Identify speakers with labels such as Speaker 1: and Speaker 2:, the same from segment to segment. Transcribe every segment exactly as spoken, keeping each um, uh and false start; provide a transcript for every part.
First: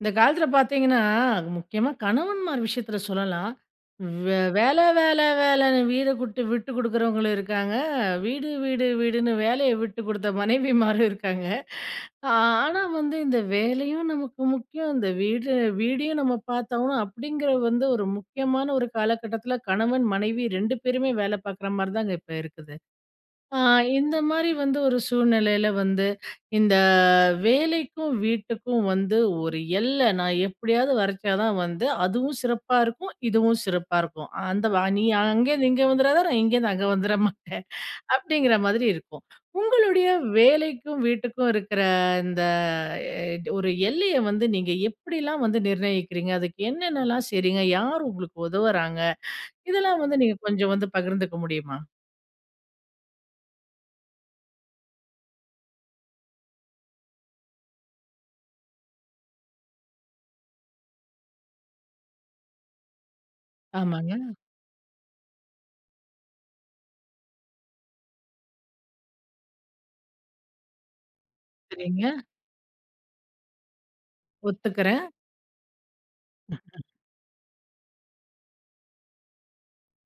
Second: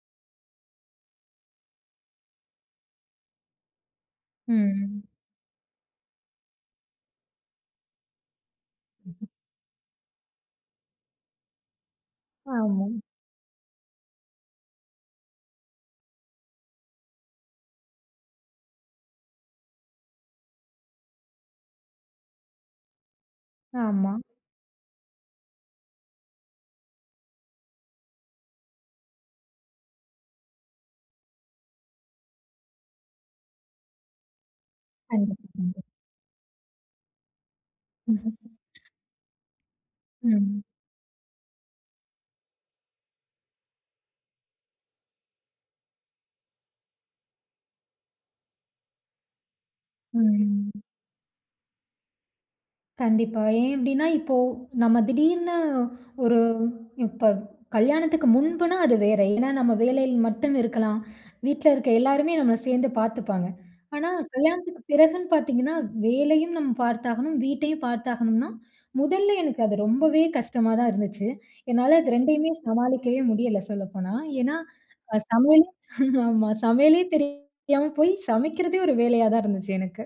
Speaker 1: இந்த காலத்துல பாத்தீங்கன்னா, முக்கியமா கணவன்மார் விஷயத்துல சொல்லலாம். வ்வ வேலை
Speaker 2: ம்.
Speaker 1: வேலை வேலைன்னு வீடு குட்டு விட்டு குடுக்குறவங்களும் இருக்காங்க. வீடு, வீடு, வீடுன்னு வேலைய விட்டு குடுத்த மனைவிமாரும் இருக்காங்க. ஆனா
Speaker 2: ஆமா.
Speaker 1: வந்து இந்த வேலையும் நமக்கு முக்கியம். இந்த வீடு வீடையும் நம்ம பாத்தாகணும். அப்டிங்கற வந்து ஒரு முக்கியமான ஒரு காலகட்டத்துல கணவன், மனைவி ரெண்டு பேருமே வேலை பாக்குற மாரி தாங்க இப்ப இருக்குது. அ இந்த
Speaker 2: ஆமா.
Speaker 1: மாரி வந்து ஒரு சூழ்நிலையில வந்து இந்த வேலைக்கும் வீட்டுக்கும் வந்து ஒரு எல்ல நான் எப்டியாவது வரச்சா தான் வந்து அதுவும் சிறப்பா இருக்கும். இதுவும் சிறப்பா இருக்கும். அந்த வா நீ அங்கருந்து
Speaker 2: [unintelligible]
Speaker 1: இங்க வந்துறாத, நான் இங்கருந்து அங்க வந்துர மாட்டேன், அப்டிங்கற மாதிரி இருக்கும். உங்களுடைய
Speaker 2: ம்.
Speaker 1: வேலைக்கும் வீட்டுக்கும் இருக்குற இந்த து ஒரு எல்லைய வந்து நீங்க எப்டிலாம் வந்து நிர்ணயிக்கிறீங்க? அதுக்கு என்னென்னலாம் செய்றீங்க? யார் உங்களுக்கு உதவுறாங்க? இதெல்லாம் வந்து நீங்க
Speaker 2: ம்.
Speaker 1: கொஞ்சம் வந்து பகிர்ந்துக்க முடியுமா?
Speaker 2: கண்டிப்பா. ஏன் அப்டின்னா, இப்போ நம்ம திடீர்னு ஒரு இப்ப கல்யாணத்துக்கு முன்புனா அது வேற. ஏன்னா நம்ம வேலையில மட்டும் இருக்கலாம். வீட்ல இருக்க எல்லாருமே நம்மள சேந்து பாத்துப்பாங்க. ஆனா
Speaker 1: ஆமாங்க.
Speaker 2: கல்யாணத்துக்கு பிறகுன்னு பாத்தீங்கன்னா, வேலையும் நம்ம பார்த்தாகணும் வீட்டையும் பார்த்தாகணும்னா, முதல்ல எனக்கு அது ரொம்பவே கஷ்டமா தான் இருந்துச்சு. என்னால
Speaker 1: சரிங்க.
Speaker 2: அது ரெண்டையுமே சமாளிக்கவே முடியல சொல்லப்போனா, ஏன்னா
Speaker 1: ஒத்துக்கிறேன்.
Speaker 2: அ சமையல் ஆமா, சமையலே தெரியாம போய் சமைக்கிறதே ஒரு வேலையா தான் இருந்துச்சு எனக்கு.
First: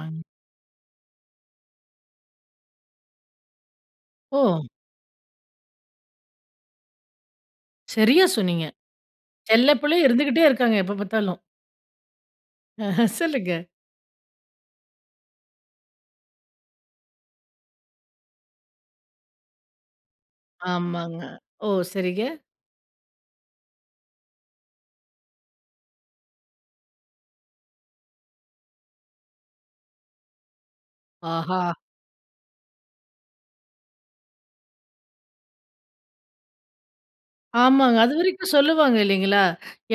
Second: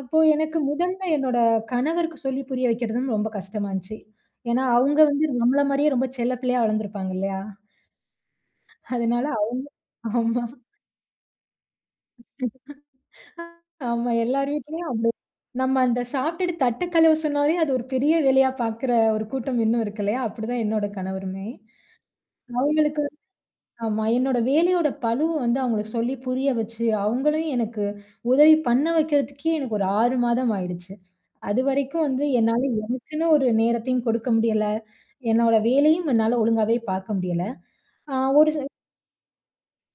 Speaker 2: அப்போ எனக்கு முதன்மை என்னோட கணவருக்கு சொல்லி புரிய வைக்கிறதும் ரொம்ப கஷ்டமா இருந்துச்சு.
Speaker 1: ஓ!
Speaker 2: ஏன்னா அவங்க வந்து நம்மள மாரியே ரொம்ப செல்ல பிள்ளையா வளர்ந்திருப்பாங்க இல்லையா?
Speaker 1: சரியா சொன்னீங்க.
Speaker 2: அதனால
Speaker 1: செல்ல பிள்ளையும்
Speaker 2: அவங்க ஆமா.
Speaker 1: இருந்துகிட்டே இருக்காங்க எப்ப பார்த்தாலும். சொல்லுங்க.
Speaker 2: ஆமா, எல்லார் வீட்லயும் அப்டி நம்ம அந்த சாப்டுட்டு தட்டு கழுவ சொன்னாலே அது ஒரு பெரிய வேலையா பாக்குற ஒரு கூட்டம் இன்னும் இருக்கு இல்லையா? அப்டிதான் என்னோட
Speaker 1: ஆமாங்க.
Speaker 2: கணவருமே.
Speaker 1: ஓ! சரிங்க.
Speaker 2: அவுங்களுக்கு ஆமா என்னோட வேலையோட பழுவ வந்து அவுங்களுக்கு சொல்லி புரிய வச்சு, அவுங்களையும் எனக்கு உதவி பண்ண வைக்கிறதுக்கே எனக்கு ஒரு ஆறு மாதம் ஆயிடுச்சு.
Speaker 1: ஆஹா!
Speaker 2: அதுவரைக்கும் வந்து என்னால எனக்கனு ஒரு நேரத்தையும் கொடுக்க முடியல, என்னோட வேலையும் என்னால ஒழுங்காவே பாக்க முடியல.
Speaker 1: ஆமாங்க,
Speaker 2: அ ஒரு
Speaker 1: அதுவரைக்கும்
Speaker 2: ச
Speaker 1: சொல்லுவாங்க இல்லைங்களா?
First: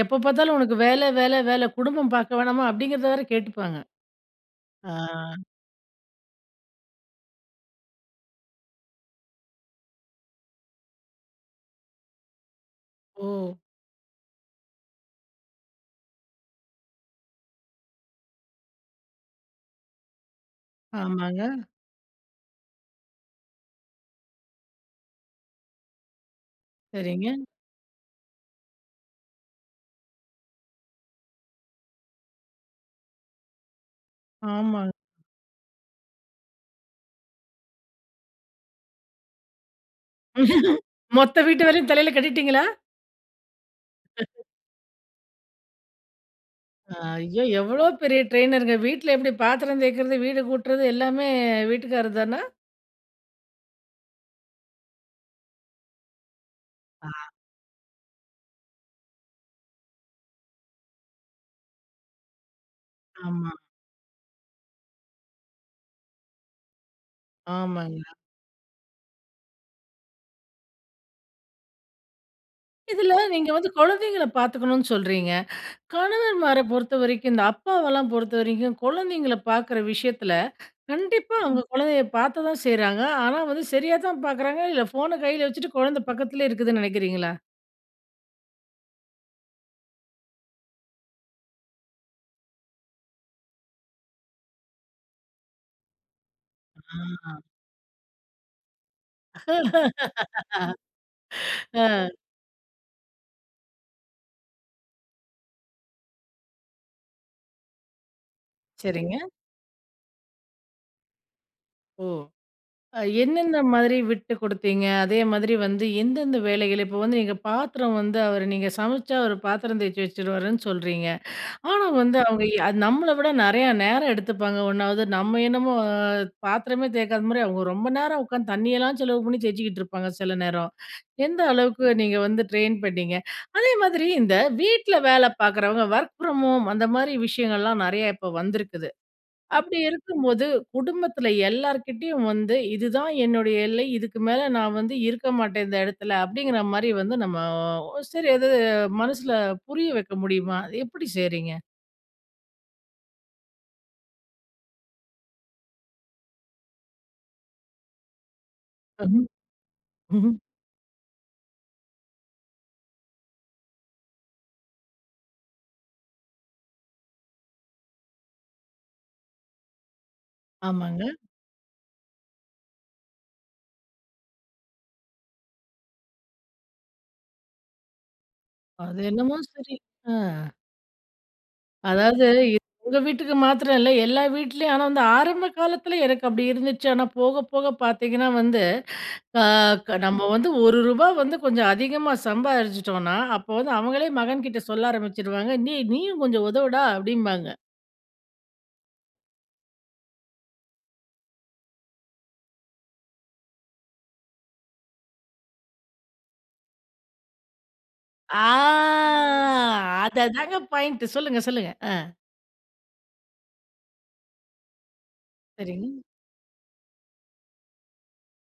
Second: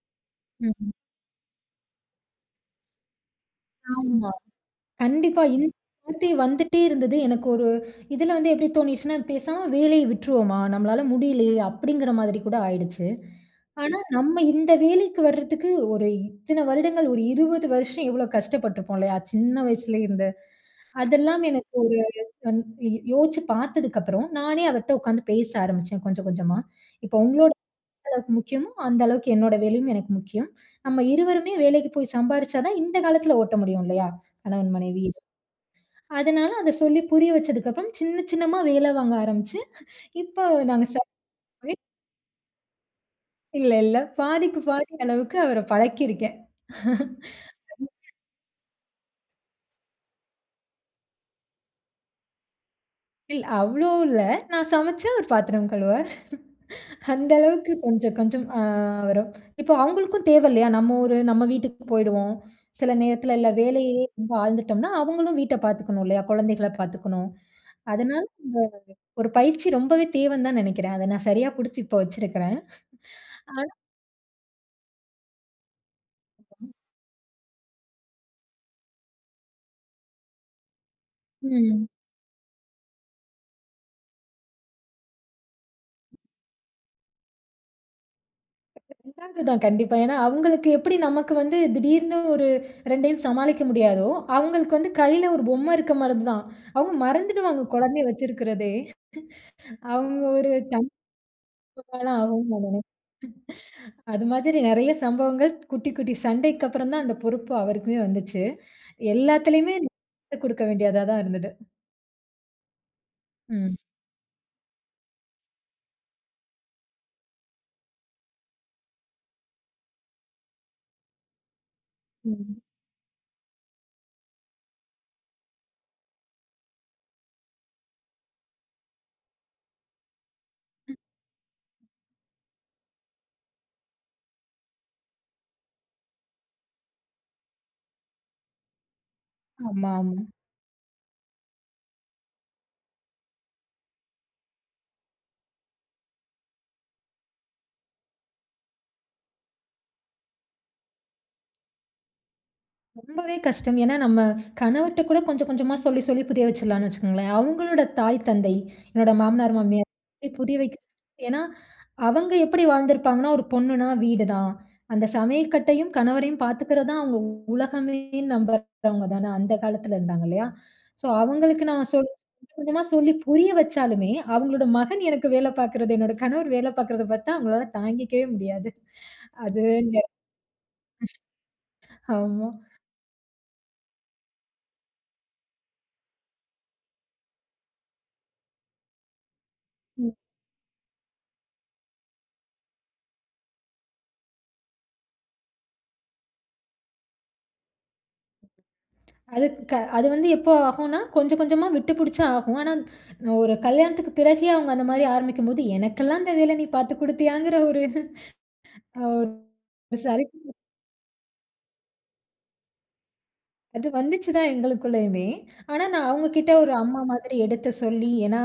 Speaker 1: எப்ப பார்த்தாலும் உனக்கு
Speaker 2: ம்ஹ்ம்.
Speaker 1: வேல வேல வேல குடும்பம் பாக்க வேணாமா? அப்படிங்கறத வேற கேட்டுப்பாங்க.
Speaker 2: ஆமா,
Speaker 1: ஆ.
Speaker 2: கண்டிப்பா இந் வார்த்தை வந்துட்டே இருந்தது. எனக்கு ஒரு இதுனால வந்து எப்படித் தோணிர்ச்சுன்னா "பேசாம வேலைய விட்ருவோமா, நம்மளால முடியலையே" அப்படிங்கற மாதிரி கூட ஆயிடுச்சு.
Speaker 1: ஓ!
Speaker 2: ஆனா நம்ம இந்த வேலைக்கு வர்றதுக்கு ஒரு இத்தன வருடங்கள் ஒரு இருபது வருஷம் எவ்வளவு கஷ்டப்பட்டிருப்போம் இல்லையா? சின்ன வயசுல இருந்து. அதெல்லாம்
Speaker 1: ஆமாங்க.
Speaker 2: எனக்கு ஒரு வந் யோ யோசிச்சுப் பார்த்ததுக்கு அப்புறம் நானே அவர்கிட்ட உட்கார்ந்து பேச ஆரம்பிச்சேன் கொஞ்சம் கொஞ்சமா. "இப்ப
Speaker 1: சரிங்க.
Speaker 2: உங்களோட எவ்வளவுக்கு முக்கியமோ அந்த அளவுக்கு என்னோட வேலையும் எனக்கு முக்கியம். நம்ம இருவருமே வேலைக்கு போய் சம்பாரிச்சாதான் இந்த காலத்துல ஓட்ட முடியும் இல்லையா? கணவன்
Speaker 1: ஆமாங்க.
Speaker 2: மனைவி" அதனால அத சொல்லி புரிய வச்சதுக்கு அப்புறம் சின்ன சின்னமா வேல வாங்க ஆரம்பிச்சு, இப்போ நாங்க
Speaker 1: மொத்த வீட்டு
Speaker 2: [unintelligible]
Speaker 1: வேலையும் தலையில கட்டிட்டீங்களா?
Speaker 2: இல்ல, இல்ல. பாதிக்கு பாதி அளவுக்கு அவர பழக்கிருக்கேன்
Speaker 1: அ ஐயோ! எவ்வளோ
Speaker 2: [unintelligible]
Speaker 1: பெரிய ட்ரெயினருங்க. வீட்ல எப்பிடி பாத்திரம் தேய்க்கிறது, வீடு கூட்றது எல்லாமே வீட்டுக்காரர் தானா?
Speaker 2: இல்ல. அவ்ளோ இல்ல. நான் சமைச்சா அவரு பாத்திரம் கழுவுவாரு.
Speaker 1: ஆ.
Speaker 2: அந்த அளவுக்கு கொஞ்சம், கொஞ்சம் அ வரும். இப்போ அவுங்களுக்கும் தேவ இல்லயா! நம்ம ஊரு, நம்ம வீட்டுக்கு போயிடுவோம். சில நேரத்தில எல்லா
Speaker 1: ஆமா.
Speaker 2: வேலையிலே ஆழ்ந்துட்டம்ன்னா, அவுங்களும் வீட்ட பார்த்துக்கணும் இல்லயா! குழந்தைகள பார்த்துக்கணும்,
Speaker 1: ஆமாங்க.
Speaker 2: அதனால ம்ப ஒரு பயிற்சி ரொம்பவே தேவன்தான் நினைக்கிறேன். அத நான் சரியா புடுத்தி இப்ப வச்சிருக்கிறேன்.
Speaker 1: இதில நீங்க வந்து
Speaker 2: ஆனா
Speaker 1: குழந்தைங்கள பார்த்துக்கணுன் சொல்றீங்க. கணவன்மார பொறுத்தவரைக்கும், இந்த அப்பாவெல்லாம் பொறுத்தவரைக்கும் குழந்தைங்கள பார்க்குற விஷயத்தில கண்டிப்பா அவுங்க
Speaker 2: ம்.
Speaker 1: குழந்தைய பார்த்த தான் செய்றாங்க. ஆனா, வந்து சரியா தான் பார்க்குறாங்க. இல்ல ஃபோன கையில வச்சுட்டு, குழந்த பக்கத்திலே இருக்குதுன்னு நினைக்கிறீங்களா?
Speaker 2: [unintelligible] கண்டிப்பா. ஏன்னா, அவுங்களுக்கு எப்பிடி நமக்கு வந்து திடீர்னு ஒரு இரண்டையும் சமாளிக்க முடியாதோ! அவுங்களுக்கு வந்து கையில ஒரு பொம்ம இருக்கிறதுமாரிதான். அவுங்க
Speaker 1: ஆ.
Speaker 2: மறந்துவிடுவாங்க. குழந்தைய வச்சிருக்கிறதே! அவுங்க ஒரு தம்
Speaker 1: ஆ.
Speaker 2: [unintelligible] அது மாதிரி நிறைய சம்பவங்கள் குட்டி, குட்டி சண்டைக்கு அப்புறந்தான் அந்த பொறுப்பு அவருக்குமே வந்துச்சு.
Speaker 1: சரிங்க.
Speaker 2: எல்லாத்திலயுமே [unintelligible] குடுக்க வேண்டியதா தான் இருந்தது.
Speaker 1: ஓ! அ என்னென்ன
Speaker 2: ம்.
Speaker 1: மாதிரி விட்டு கொடுத்தீங்க? அதே மாதிரி வந்து எந்தெந்த வேலைகள இப்ப வந்து நீங்க பாத்திரம் வந்து அவரு நீங்க சமைச்சா, அவரு பாத்திரம் தேய்ச்சு வச்சுருவாருன்னு சொல்றீங்க. ஆனா, வந்து அவங்க
Speaker 2: ம்.
Speaker 1: எ நம்மள விட நெறையா நேரம் எடுத்துப்பாங்க ஒன்னாவது. நம்ம என்னமோ, அ பாத்திரமே தேய்க்காதமாரி, அவுங்க ரொம்ப நேரம் உட்காந்து, தண்ணியெல்லாம் செலவு பண்ணி தேய்ச்சிக்கிட்டு இருப்பாங்க. சில நேரம்.
Speaker 2: ம்.
Speaker 1: எந்த அளவுக்கு நீங்க வந்து ட்ரெயின் பண்ணீங்க? அதே மாதிரி இந்த வீட்டில வேலை பாக்குறவங்க, ஒர்க் ஃப்ரம் ஹோம் அந்தமாரி விஷயங்கள்லாம் நறையா இப்போ வந்திருக்குது. அப்பிடி
Speaker 2: ஆமா, ஆமா.
Speaker 1: இருக்கும்போது, குடும்பத்தில எல்லார்க்கிட்டயும் வந்து, இதுதான் என்னுடைய எல்லை. இதுக்கு மேல நான் வந்து இருக்க மாட்டேன் இந்த இடத்தில. அப்பிடிங்கிறமாரி வந்து நம்ம ஒ, சரி, அது மனசுல புரிய வைக்க முடியுமா? அது எப்பிடி செய்றீங்க?
Speaker 2: ரொம்பவே கஷ்டம். ஏன்னா, நம்ம கணவர்ட்ட கூட கொஞ்ச, கொஞ்சமா சொல்லி, சொல்லி புரிய வச்சுர்லான்னு வச்சுக்கோங்களேன். அவுங்களோட தாய், தந்தை, என்னோட
Speaker 1: அம்.
Speaker 2: மாமனார்,
Speaker 1: ம்ஹ்ம்.
Speaker 2: மாமியார் புரிய வைக்க ஏன்னா, அவங்க எப்பிடி வாழ்ந்திருப்பாங்கன்னா, ஒரு பொண்ணுனா வீடு தான். அந்த சமையக்கட்டையும் கணவரையும் பார்த்துக்கிறதான் அவுங்க உலகமேன்னு நம்புறவங்க தான அந்த காலத்தில இருந்தாங்க. இல்லயா!
Speaker 1: ஆமாங்க.
Speaker 2: ஸோ, அவுங்களுக்கு நான் சொ கொஞ்ச, கொஞ்சமா சொல்லி புரிய வச்சாலுமே! அவுங்களோட மகன் எனக்கு வேலை பாக்கிறது, என்னோட கணவர் வேலை பாக்குறத பார்த்தா அவுங்களால தாங்கிக்கவே முடியாது.
Speaker 1: அது என்னமோ சரி.
Speaker 2: அதுன்ட
Speaker 1: ஆ. அதாவது
Speaker 2: ஆமா.
Speaker 1: இ உங்க வீட்டுக்கு மாத்திரம் இல்ல. எல்லா வீட்லயும், ஆனா வந்து ஆரம்ப காலத்தில எனக்கு அப்பிடி இருந்துச்சு. ஆனா, போக போக பார்த்தீங்கன்னா வந்து, அ க
Speaker 2: ம்.
Speaker 1: நம்ம வந்து ஒரு ரூபா வந்து கொஞ்சம் அதிகமா சம்பாரிச்சுட்டோன்னா, அப்போ வந்து அவுங்களே மகன்கிட்ட சொல்ல ஆரம்பிச்சுருவாங்க, "நீ! நீயும் கொஞ்சம் உதவுடா" அப்பிடிம்பாங்க.
Speaker 2: அதுக்கு, க அது வந்து எப்போ ஆகுன்னா, கொஞ்சம், கொஞ்சமா விட்டு புடுச்சா ஆகும். ஆனா, ஒரு கல்யாணத்துக்கு பிறகே அவுங்க அந்தமாரி ஆரம்பிக்கும்போது, எனக்கெல்லாம் அந்த வேல நீ பார்த்துக் குடுத்துயாங்கிற ஒரு
Speaker 1: ஆ
Speaker 2: ஓ! சரி மு
Speaker 1: அததாங்க பாயிண்ட் சொல்லுங்க, சொல்லுங்க. ஆ.
Speaker 2: அது வந்துச்சுதான் எங்களுக்குள்ளயுமே! ஆனா,
Speaker 1: சரிங்க.
Speaker 2: நான் அவுங்கக்கிட்ட ஒரு அம்மா மாதிரி எடுத்து சொல்லி ஏன்னா,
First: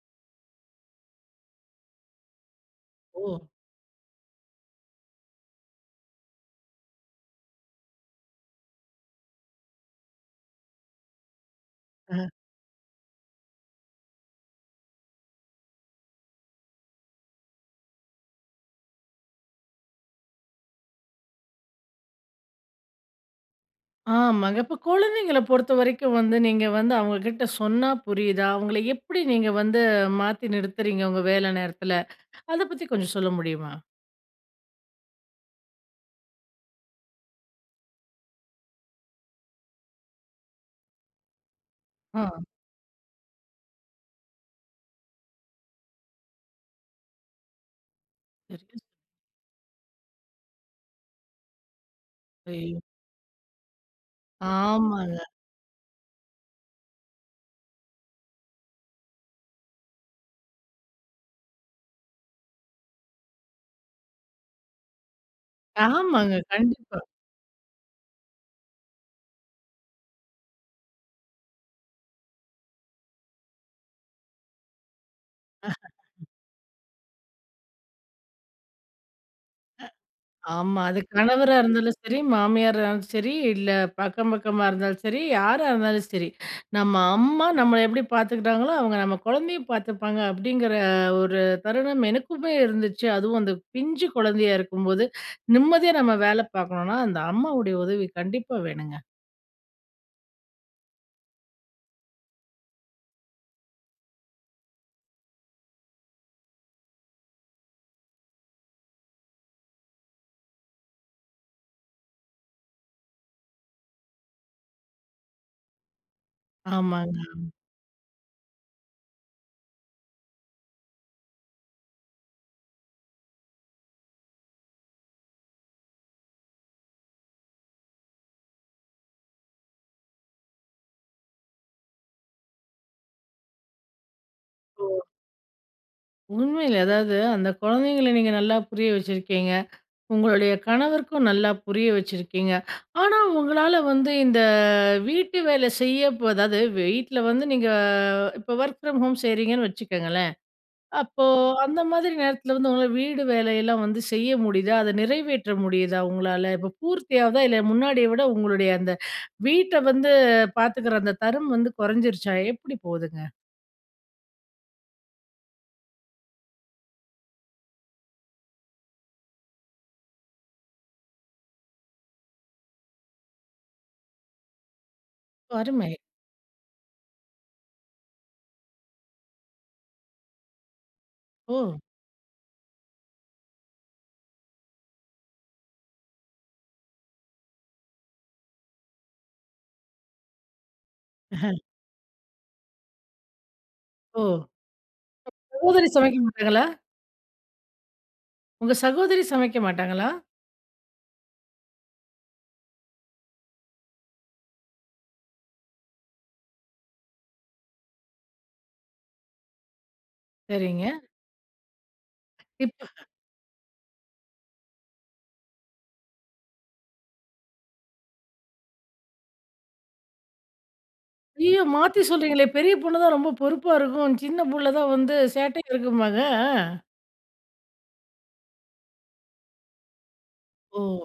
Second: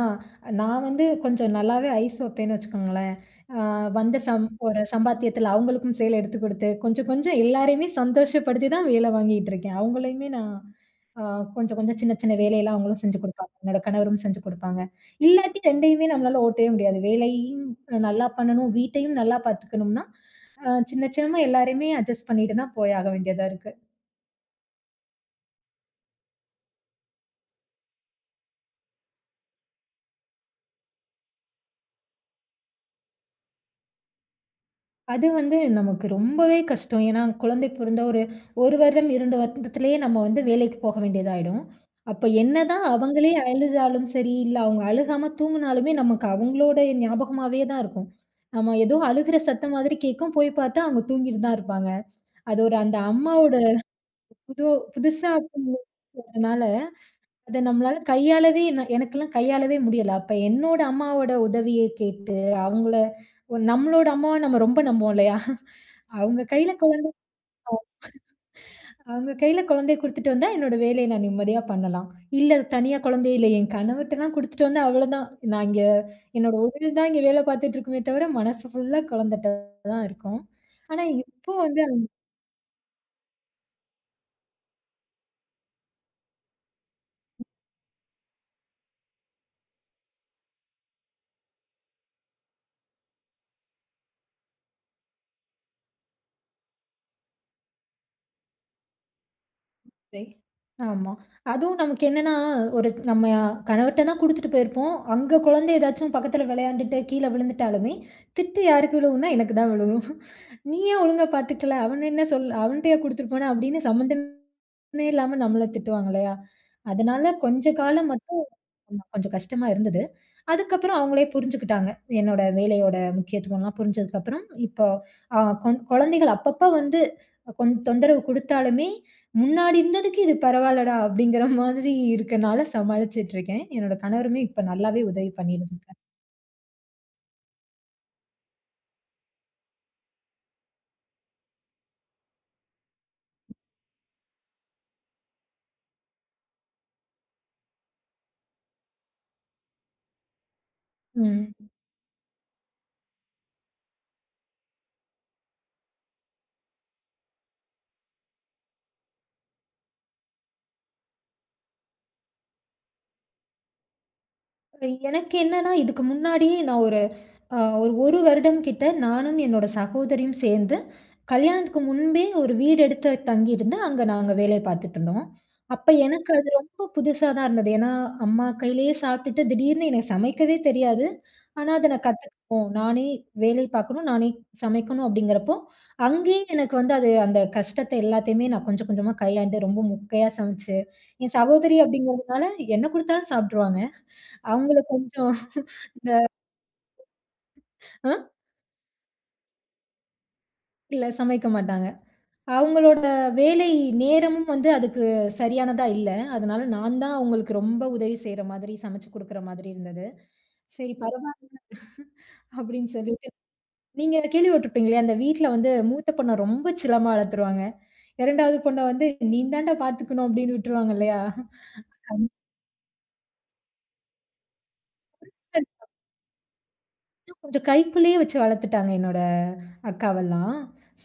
Speaker 2: நான் வந்து கொஞ்சம் நல்லாவே ஐஸ் வைப்பேன்னு வச்சுக்கோங்களேன்.
Speaker 1: ஓ!
Speaker 2: அ வந்த சம் ஒரு சம்பாத்தியத்தில அவுங்களுக்கும் சேல எடுத்து கொடுத்து, கொஞ்சம், கொஞ்சம் எல்லாரையுமே சந்தோஷப்படுத்திதான் வேல வாங்கிகிட்டுருக்கேன். அவுங்களயுமே நான் அ கொஞ்சம், கொஞ்சம் சின்ன,
Speaker 1: ஆ.
Speaker 2: சின்ன வேலையெல்லாம் அவுங்களும் செஞ்சு குடுப்பாங்க. என்னோட கணவரும் செஞ்சு குடுப்பாங்க. இல்லாட்டி ரெண்டையுமே நம்மளால ஓட்டவே முடியாது. வேலையும் அ நல்லா பண்ணணும், வீட்டையும் நல்லா பார்த்துக்கணும்ன்னா, அ சின்ன சின்னமா எல்லாரையுமே அட்ஜஸ்ட் பண்ணிட்டு தான் போய் ஆக வேண்டியதா இருக்கு.
Speaker 1: ஆமாங்க. இப்ப குழந்தைங்கள பொறுத்தவரைக்கும் வந்து நீங்க வந்து அவுங்கக்கிட்ட சொன்னா புரியுதா? அவுங்கள எப்பிடி நீங்க வந்து மாத்தி நிறுத்துறீங்க? உங்க வேல நேரத்தில. அத பத்தி கொஞ்சம் சொல்ல முடியுமா?
Speaker 2: அது வந்து நமக்கு ரொம்பவே கஷ்டம். ஏன்னா, குழந்தை பிறந்த ஒரு, ஒரு வருடம், இரண்டு வருடத்திலே நம்ம வந்து வேலைக்கு போக வேண்டியதா ஆயிடும்.
Speaker 1: ஆ.
Speaker 2: அப்போ என்னதான் அவுங்களே அழுதாலும் சரி, இல்ல அவுங்க அழுகாம தூங்கினாலுமே, நமக்கு அவுங்களோட ஞாபகமாகவே தான் இருக்கும். நம்ம
Speaker 1: [unintelligible]
Speaker 2: ஏதோ அழுகிற சத்தம் மாதிரி கேட்கும், போய் பார்த்தா, அங்க தூங்கிக்கிட்டு தான் இருப்பாங்க. அது ஒரு
Speaker 1: ஐயயோ!
Speaker 2: அந்த அம்மாவோட புது
Speaker 1: ஆமாங்க.
Speaker 2: புதுசா [unintelligible] அதனால அத நம்மால கையாளவே எனக் எனக்குலாம் கையாளவே முடியல. அப்ப என்னோட அம்மாவோட உதவிய கேட்டு அவுங்கள ஒ நம்மளோட அம்மாவ நம்ம ரொம்ப நம்புவோம் இல்லயா!
Speaker 1: ஆமாங்க.
Speaker 2: அவுங்க கையில
Speaker 1: கண்டிப்பா.
Speaker 2: குழந்தை. ஒ அவுங்க கையில குழந்தைய குடுத்துட்டு வந்தா, என்னோட வேலைய நான் நிம்மதியா பண்ணலாம். இல்ல தனியா குழந்தை இல்லயே! என் கணவர்ட்டதான் கொடுத்துட்டு வந்தேன், அவ்ளதான். நான் இங்கே என்னுடைய உடல் தான் இங்கே வேலை பார்த்துட்டு இருக்குமே தவிர, மனசு ஃபுல்லா குழந்தட்ட
Speaker 1: அ
Speaker 2: தான் இருக்கும்.
Speaker 1: ஆமா. அது
Speaker 2: ஆனா இப்போ
Speaker 1: கணவரா
Speaker 2: வந்து
Speaker 1: இருந்தாலும்
Speaker 2: அது
Speaker 1: சரி. மாமியாரா இருந்தாலும் சரி. இல்ல பக்கம், பக்கமா இருந்தாலும் சரி. யாரா இருந்தாலும் சரி. நம்ம அம்மா நம்மள எப்பிடி பார்த்துக்கிட்டாங்களோ! அங்க நம்ம குழந்தைய பார்த்துப்பாங்க, அப்பிடிங்கிற ஒரு தருணம் எனக்குமே இருந்துச்சு. அதுவும் அந்த பிஞ்சு குழந்தையா இருக்கும்போது, நிம்மதியா நம்ம வேல பார்க்கணுனா, அந்த அம்மாவுடைய உதவி கண்டிப்பா வேணுங்க.
Speaker 2: பே ஆமா. அதுவும் நமக்கு என்னன்னா ஒரு நம்ம கணவர்ட்ட தான் குடுத்துட்டு போயிருப்போம். அங்க குழந்தை ஏதாச்சும் பக்கத்துல வெளையான்டுட்டு கீழ விழுந்துட்டாலுமே, திட்டு யாருக்கு விழுகுன்னா எனக்கு தான் விழுகும். நீ ஏன் ஒழுங்கா பார்த்துக்கல? அவன என்ன சொல் அவன்ட்ட ஏன் குடுத்துட்டு போன? அப்பிடின்னு சம்பந்தமே இல்லாம நம்மள திட்டுவாங்க இல்லயா!
Speaker 1: ஆமாங்க,
Speaker 2: அதனால
Speaker 1: ஆம்.
Speaker 2: கொஞ்ச காலம் மட்டும் ஆமா. கொஞ்சம் கஷ்டமா இருந்தது. அதுக்கப்பறம் அவுங்களே புரிஞ்சுக்கிட்டாங்க. என்னோட வேலையோட முக்கியத்துவம்லாம் புரிஞ்சதுக்கப்பறம், இப்ப அ கொ குழந்தைகள அப்பப்ப வந்து கொஞ்சம் தொந்தரவு குடுத்தாலுமே முன்னாடி இருந்ததுக்கு இது பரவால்லடா! அப்பிடிங்கிற மாதிரி இருக்கனால சமாளிச்சிட்டு இருக்கேன். என்னோட கணவருமே இப்ப நல்லாவே
Speaker 1: ஓ!
Speaker 2: உதவி பண்ணிடுதுங்க
Speaker 1: உண்மையிலே, அதாவது அந்த குழந்தைங்கள நீங்க நல்லா புரிய வச்சிருக்கீங்க. உங்களுடைய கணவருக்கும் நல்லா புரிய வச்சிருக்கீங்க. ஆனா, உங்களால வந்து இந்த வீட்டு வேலை செய்யப்ப அதாவது வீட்ல வந்து நீங்க இப்ப ஒர்க் ஃப்ரம் ஹோம் செய்றீங்கன்னு வச்சுக்கங்களேன். அப்போ
Speaker 2: ம்.
Speaker 1: அந்தமாதிரி நேரத்தில வந்து உங்களால வீடு வேலையெல்லாம் வந்து செய்ய முடியுதா? அத நிறைவேற்ற முடியுதா உங்களால? இப்ப பூர்த்தியாவுதா? இல்ல முன்னாடிய விட உங்களுடைய அந்த வீட்ட வந்து பார்த்துக்கிற அந்த தரும் வந்து குறைஞ்சிருச்சா? எப்பிடி போகுதுங்க?
Speaker 2: எனக்கு என்னன்னா, இதுக்கு முன்னாடியே நான் ஒரு அ ஒரு, ஒரு வருடம் கிட்ட நானும் என்னோட சகோதரியும் சேர்ந்து கல்யாணத்துக்கு முன்பே ஒரு வீடு எடுத்து தங்கியிருந்து, அங்க நாங்க வேலை பார்த்துட்டுருந்தோம். அப்ப
Speaker 1: அருமை.
Speaker 2: எனக்கு அது ரொம்ப புதுசா தான் இருந்தது. ஏன்னா, அம்மா கையிலேயே சாப்பிட்டுட்டு திடீர்னு எனக்கு சமைக்கவே தெரியாது. ஆனா,
Speaker 1: ஓ!
Speaker 2: அத நான் கத்துக்கணும், நானே வேலை பார்க்கணும், நானே சமைக்கணும் அப்பிடிங்கிறப்போ அங்கேயும் எனக்கு வந்து அது அந்த கஷ்டத்த எல்லாத்தையுமே நான் கொஞ்சம், கொஞ்சமா கையாண்டு, ரொம்ப மொக்கையா சமைச்சு, என் சகோதரி அப்பிடிங்கிறதுனால என்ன குடுத்தாலும் சாப்பிட்ருவாங்க.
Speaker 1: ஓ!
Speaker 2: அவுங்களுக்கு கொஞ்சம்
Speaker 1: சகோதரி
Speaker 2: இந்த
Speaker 1: சமைக்க மாட்டாங்களா?
Speaker 2: ஆ.
Speaker 1: உங்க சகோதரி சமைக்க மாட்டாங்களா?
Speaker 2: இல்ல. சமைக்க மாட்டாங்க. அவுங்களோட வேலை நேரமும் வந்து அதுக்கு சரியானதா இல்ல. அதனால நான் தான் அவுங்களுக்கு ரொம்ப உதவி செய்ற மாதிரி சமைச்சு குடுக்குற மாதிரி இருந்தது.
Speaker 1: சரிங்க.
Speaker 2: சரி பரவால்ல.
Speaker 1: இப்ப
Speaker 2: அப்பிடின்னு சொல்லிட்டு நீங்க அத கேள்விப்பட்ருப்பீங்க இல்லயா? அந்த வீட்ல வந்து மூத்த பொண்ண ரொம்ப செல்லமா வளத்துருவாங்க. இரண்டாவது பொண்ண வந்து, "நீ தான்டா பார்த்துக்கணும்" அப்பிடின்னு விட்ருவாங்க இல்லயா?
Speaker 1: ஐயய்யோ! மாத்தி
Speaker 2: அந்
Speaker 1: சொல்றீங்களே! பெரிய பொண்ணுதான் ரொம்ப பொறுப்பா இருக்கும். சின்னப்புள்ள தான் வந்து சேட்டை
Speaker 2: [unintelligible]
Speaker 1: இருக்கும்பாங்க. அ.
Speaker 2: இன்னும் கொஞ்சம் கைக்குள்ளேயே வச்சு வளர்த்துட்டாங்க. என்னோட அக்காவெல்லாம்.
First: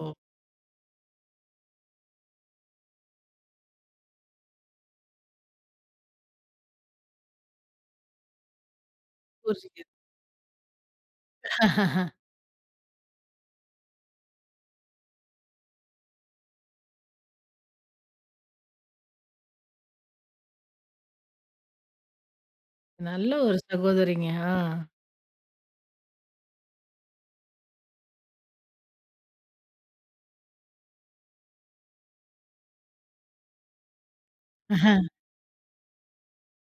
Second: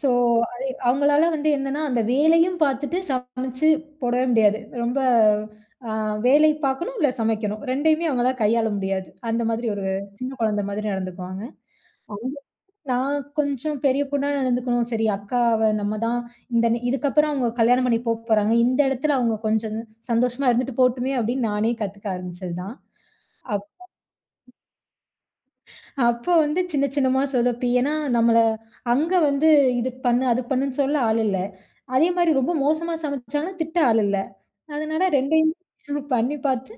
Speaker 2: ஸோ, அது அவுங்களால வந்து என்னன்னா அந்த வேலையும் பார்த்துட்டு சமைச்சு போடவே முடியாது. ரொம்ப அ வேலை பார்க்கணும், இல்ல சமைக்கணும். ரெண்டையுமே அவுங்களால கையாள முடியாது. அந்த மாதிரி ஒரு
Speaker 1: புரிஞ்சிக்கிது.
Speaker 2: சின்ன குழந்தை மாதிரி நடந்துக்குவாங்க. அவுங்க நான் கொஞ்சம் பெரிய பொண்ணா நடந்துக்கணும். சரி, அக்காவ நம்ம தான் இந்த நி இதுக்கப்பறம் அவுங்க கல்யாணம் பண்ணி போ போறாங்க. இந்த இடத்தில அவுங்க கொஞ்சம் சந்தோஷமா இருந்துட்டு போட்டுமே! அப்பிடின்னு நானே கத்துக்க ஆரம்பிச்சது தான்.
Speaker 1: நல்ல ஒரு
Speaker 2: அப்ப
Speaker 1: சகோதரிங்க. அ.
Speaker 2: அப்போ வந்து சின்ன சின்னமா சொதப்பி, ஏன்னா நம்மள அங்க வந்து இது பண்ணு. அது பண்ணுன்னு சொல்ல ஆள் இல்ல. அதேமாரி ரொம்ப மோசமா சமைச்சாலும் திட்ட ஆள் இல்லை. அதனால ரெண்டையும் பண்ணி பார்த்து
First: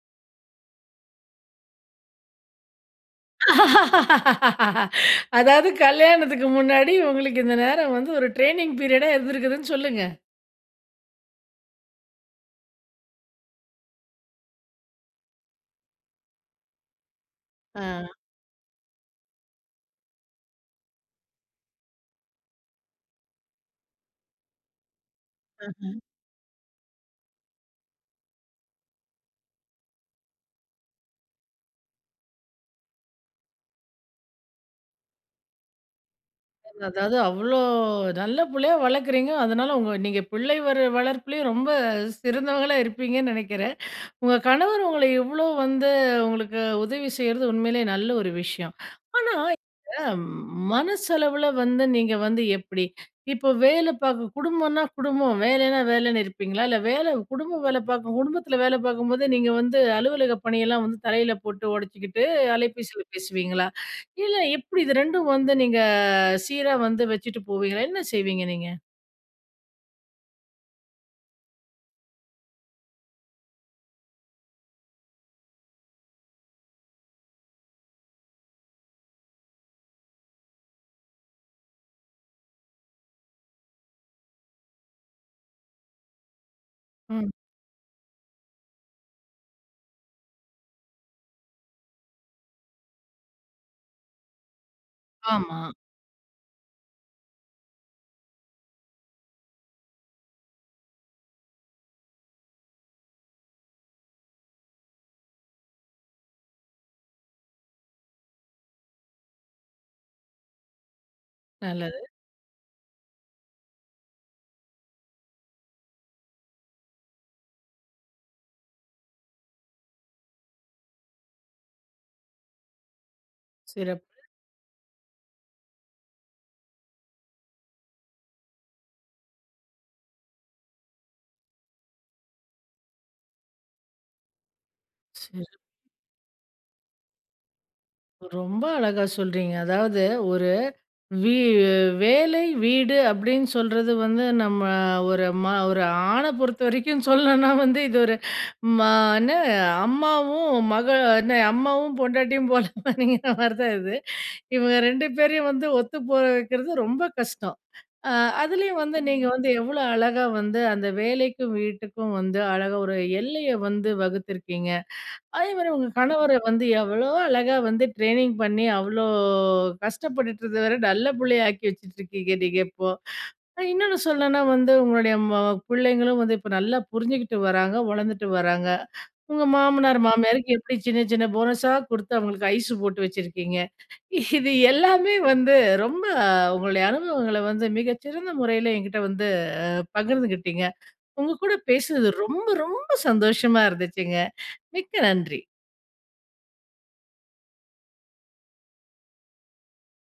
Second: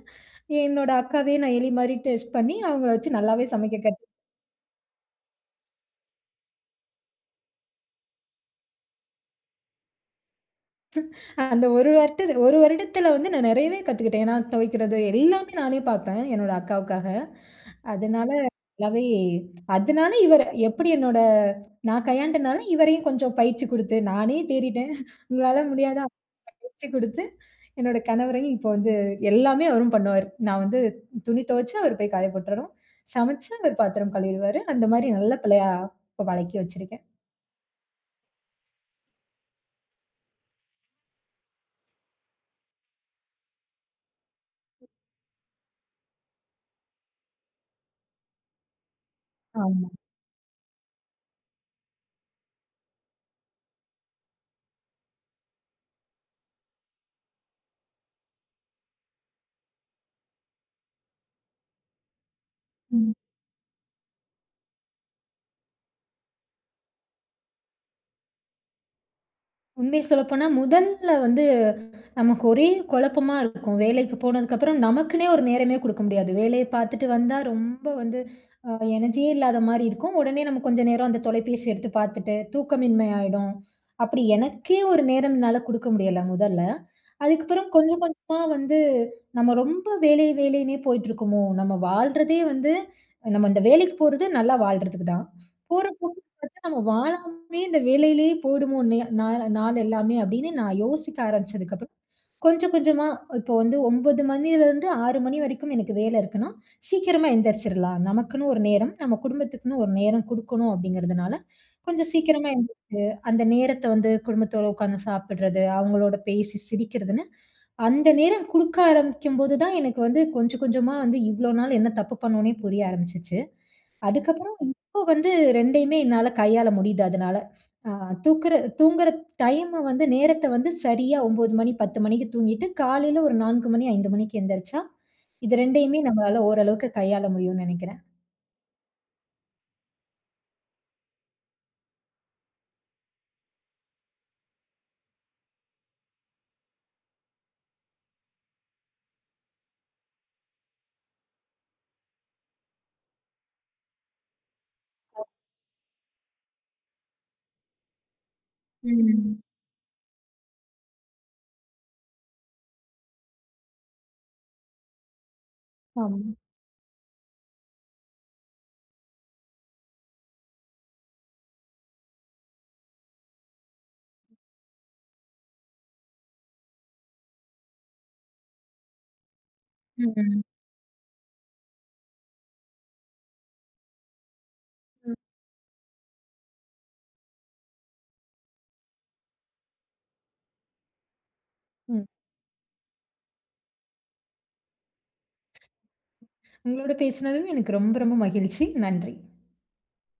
Speaker 2: என்னோட அக்காவே நான் எலிமாரி டெஸ்ட் பண்ணி அவுங்கள வச்சு நல்லாவே சமைக்க கத்து
Speaker 1: அதாவது கல்யாணத்துக்கு முன்னாடி உங்களுக்கு இந்த நேரம் வந்து ஒரு ட்ரைனிங் பீரியடா இருந்திருக்குதுன்னு சொல்லுங்க.
Speaker 2: அந்த ஒரு வருட்ட அது ஒரு வருடத்தில வந்து நான் நெறையவே கத்துக்கிட்டேன். ஏன்னா, துவைக்கிறது எல்லாமே நானே பார்ப்பேன். என்னோட அக்காவுக்காக.
Speaker 1: அ.
Speaker 2: அதனால நல்லாவே அதனால இவர எப்படி என்னோட நான் கையாண்டனால இவரையும் கொஞ்சம் பயிற்சி குடுத்து நானே தேறிட்டேன் உங்களால
Speaker 1: அஹ.
Speaker 2: முடியாதா? பயிற்சி குடுத்து என்னோட கணவரையும் இப்போ வந்து எல்லாமே அவரும் பண்ணுவாரு. நான் வந்து துணி துவைச்சா அவரு போய் காய போட்டுறணும். சமைச்சா அவரு பாத்திரம் கழுவிடுவாரு. அந்தமாரி நல்ல பிள்ளையா இப்ப பழக்கி
Speaker 1: அது
Speaker 2: வச்சுருக்கேன்.
Speaker 1: அதாவது அவ்ளோ நல்ல புள்ளையா வளர்க்கறீங்க. அதனால உங்க நீங்க பிள்ளை வர வளர்ப்புலயும் ரொம்ப சிறந்தவங்களா இருப்பீங்கன்னு நினைக்கிறேன். உங்க கணவர் உங்கள இவ்ளோ வந்து உங்களுக்கு உதவி செய்றது உண்மையிலே நல்ல ஒரு விஷயம். ஆனா, இந்த
Speaker 2: ஆமா.
Speaker 1: மனசளவுல வந்து நீங்க வந்து எப்பிடி? இப்ப வேல பார்க்க குடும்பம்ன்னா குடும்பம். வேலைன்னா வேலைன்னு இருப்பீங்களா? இல்ல வேலை குடும்பம் வேலை பார்க்கும் குடும்பத்தில வேலை பார்க்கும்போது நீங்க வந்து அலுவலக பணியெல்லாம் வந்து தலையில போட்டு உடைச்சிக்கிட்டு அலைபேசியில
Speaker 2: ம்.
Speaker 1: பேசுவீங்களா? இல்ல எப்பிடி? இது ரெண்டும் வந்து நீங்க சீரா வந்து வச்சுட்டு போவீங்களா? என்ன செய்வீங்க நீங்க?
Speaker 2: உண்மைய சொல்லப்போனா முதல்ல வந்து, நமக்கு ஒரே குழப்பமா இருக்கும். வேலைக்கு போனதுக்கப்புறம் நமக்குன்னே ஒரு நேரமே குடுக்க முடியாது. வேலையை பார்த்துட்டு வந்தா ரொம்ப வந்து அ எனர்ஜியே இல்லாத மாரி இருக்கும், உடனே நம்ம கொஞ்ச நேரம், அந்த தொலைபேசி எடுத்து பார்த்துட்டு, தூக்கமின்மை ஆயிடும். அப்டி எனக்கே ஒரு நேரம் என்னால குடுக்க முடியல முதல்ல.
Speaker 1: ம்.
Speaker 2: அதுக்கப்புறம் கொஞ்சம் கொஞ்சமா வந்து நம்ம ரொம்ப, வேலை வேலையினே போயிட்டு இருக்கோமோ? நம்ம வாழ்றதே வந்து நம்ம இந்த வேலைக்கு போறது நல்லா வாழ்றதுக்குதான்.
Speaker 1: ஆமா.
Speaker 2: போற போக்க பார்த்தா நம்ம வாழாமயே இந்த வேலையிலேயே போயிடுமோன்னு நா நாளெல்லாமே அப்டின்னு நா யோசிக்க ஆரம்பிச்சதுக்கப்புறம் கொஞ்சம் கொஞ்சமா இப்போ வந்து ஒன்பது மணில இருந்து, ஆறு மணி வரைக்கும் எனக்கு வேல இருக்குன்னா, சீக்கிரமா எந்திரிச்சிரலாம். நமக்குனு ஒரு நேரம், நம்ம குடும்பத்துக்குனு ஒரு நேரம் குடுக்கணும், அப்டிங்கறதுனால
Speaker 1: நல்லது.
Speaker 2: கொஞ்சம் சீக்கிரமா எந்திரிச்சு அந்த நேரத்த வந்து குடும்பத்தோட உட்காந்து சாப்ட்றது, அவங்களோட பேசி சிரிக்கிறதுன்னு, அந்த நேரம் குடுக்க ஆரம்பிக்கும்போதுதான் எனக்கு வந்து கொஞ்சம் கொஞ்சமா வந்து இவ்ளோ நாள் என்ன தப்பு பண்ணோம்னே புரிய ஆரம்பிச்சுச்சு.
Speaker 1: சிறப்பு.
Speaker 2: அதுக்கப்புறம் இப்போ வந்து ரெண்டையுமே என்னால கையாள முடியுது அதனால. அ தூக்ற தூங்குற டைம் அ வந்து நேரத்த வந்து சரியா ஒன்பது மணி, பத்து மணிக்குத் தூங்கிட்டு காலைல ஒரு நான்கு மணி, ஐந்து மணிக்கு எந்திரிச்சா
Speaker 1: சிறப்
Speaker 2: இது ரெண்டையுமே நம்மளால ஓரளவுக்கு கையாள முடியும்னு நினைக்குறன்.
Speaker 1: ரொம்ப அழகா சொல்றீங்க. அதாவது ஒரு வி வேலை வீடு அப்டின்னு சொல்றது வந்து நம்ம ஒரு மா ஒரு ஆண பொறுத்தவரைக்கும் சொல்லணும்னா வந்து இது ஒரு ம னா அம்மாவும் மக என்ன அம்மாவு பொண்டாட்டியும் போலன்னு அப்டின்ற மாரிதான் இது. இவங்க ரெண்டு பேரையும் வந்து ஒத்துப்போக வைக்கிறது ரொம்ப கஷ்டம். அ அதுலயும் வந்து நீங்க
Speaker 2: ம்.
Speaker 1: வந்து எவ்ளோ அழகா வந்து அந்த வேலைக்கும் வீட்டுக்கும் வந்து அழகா ஒரு எல்லைய வந்து வகுத்திருக்கீங்க. அதே மாரி உங்க
Speaker 2: அம்.
Speaker 1: கணவர வந்து எவ்ளோ அழகா வந்து ட்ரைனிங் பண்ணி அவ்ளோ கஷ்டப்பட்டுட்டு இருந்தவர நல்ல புள்ளையாக்கி வச்சுட்டுருக்கீங்க நீங்க இப்போ. இன்னொன்னு சொல்லணும்னா வந்து, உங்களுடைய ம புள்ளைங்களும் இப்ப நல்லா புரிஞ்சுகிட்டு வராங்க, வளர்ந்துட்டு வராங்க. உங்க மாமனார்
Speaker 2: ம்ஹ்ம்.
Speaker 1: மாமியாருக்கு எப்படி சின்ன சின்ன போனஸா குடுத்து அவங்களுக்கு ஐஸ்ஸு போட்டு வச்சிருக்கீங்க. இது எல்லாமே வந்து ரொம்ப உங்களுடைய அனுபவங்கள வந்து மிகச் சிறந்த முறையில என்கிட்ட வந்து அ பகிர்ந்துகிட்டீங்க. உங்ககூட
Speaker 2: ம்.
Speaker 1: பேசுனது ரொம்ப ரொம்ப சந்தோஷமா இருந்துச்சுங்க. மிக்க நன்றி!
Speaker 2: உங்களோட பேசினதும், எனக்கு ரொம்ப ரொம்ப மகிழ்ச்சி. நன்றி.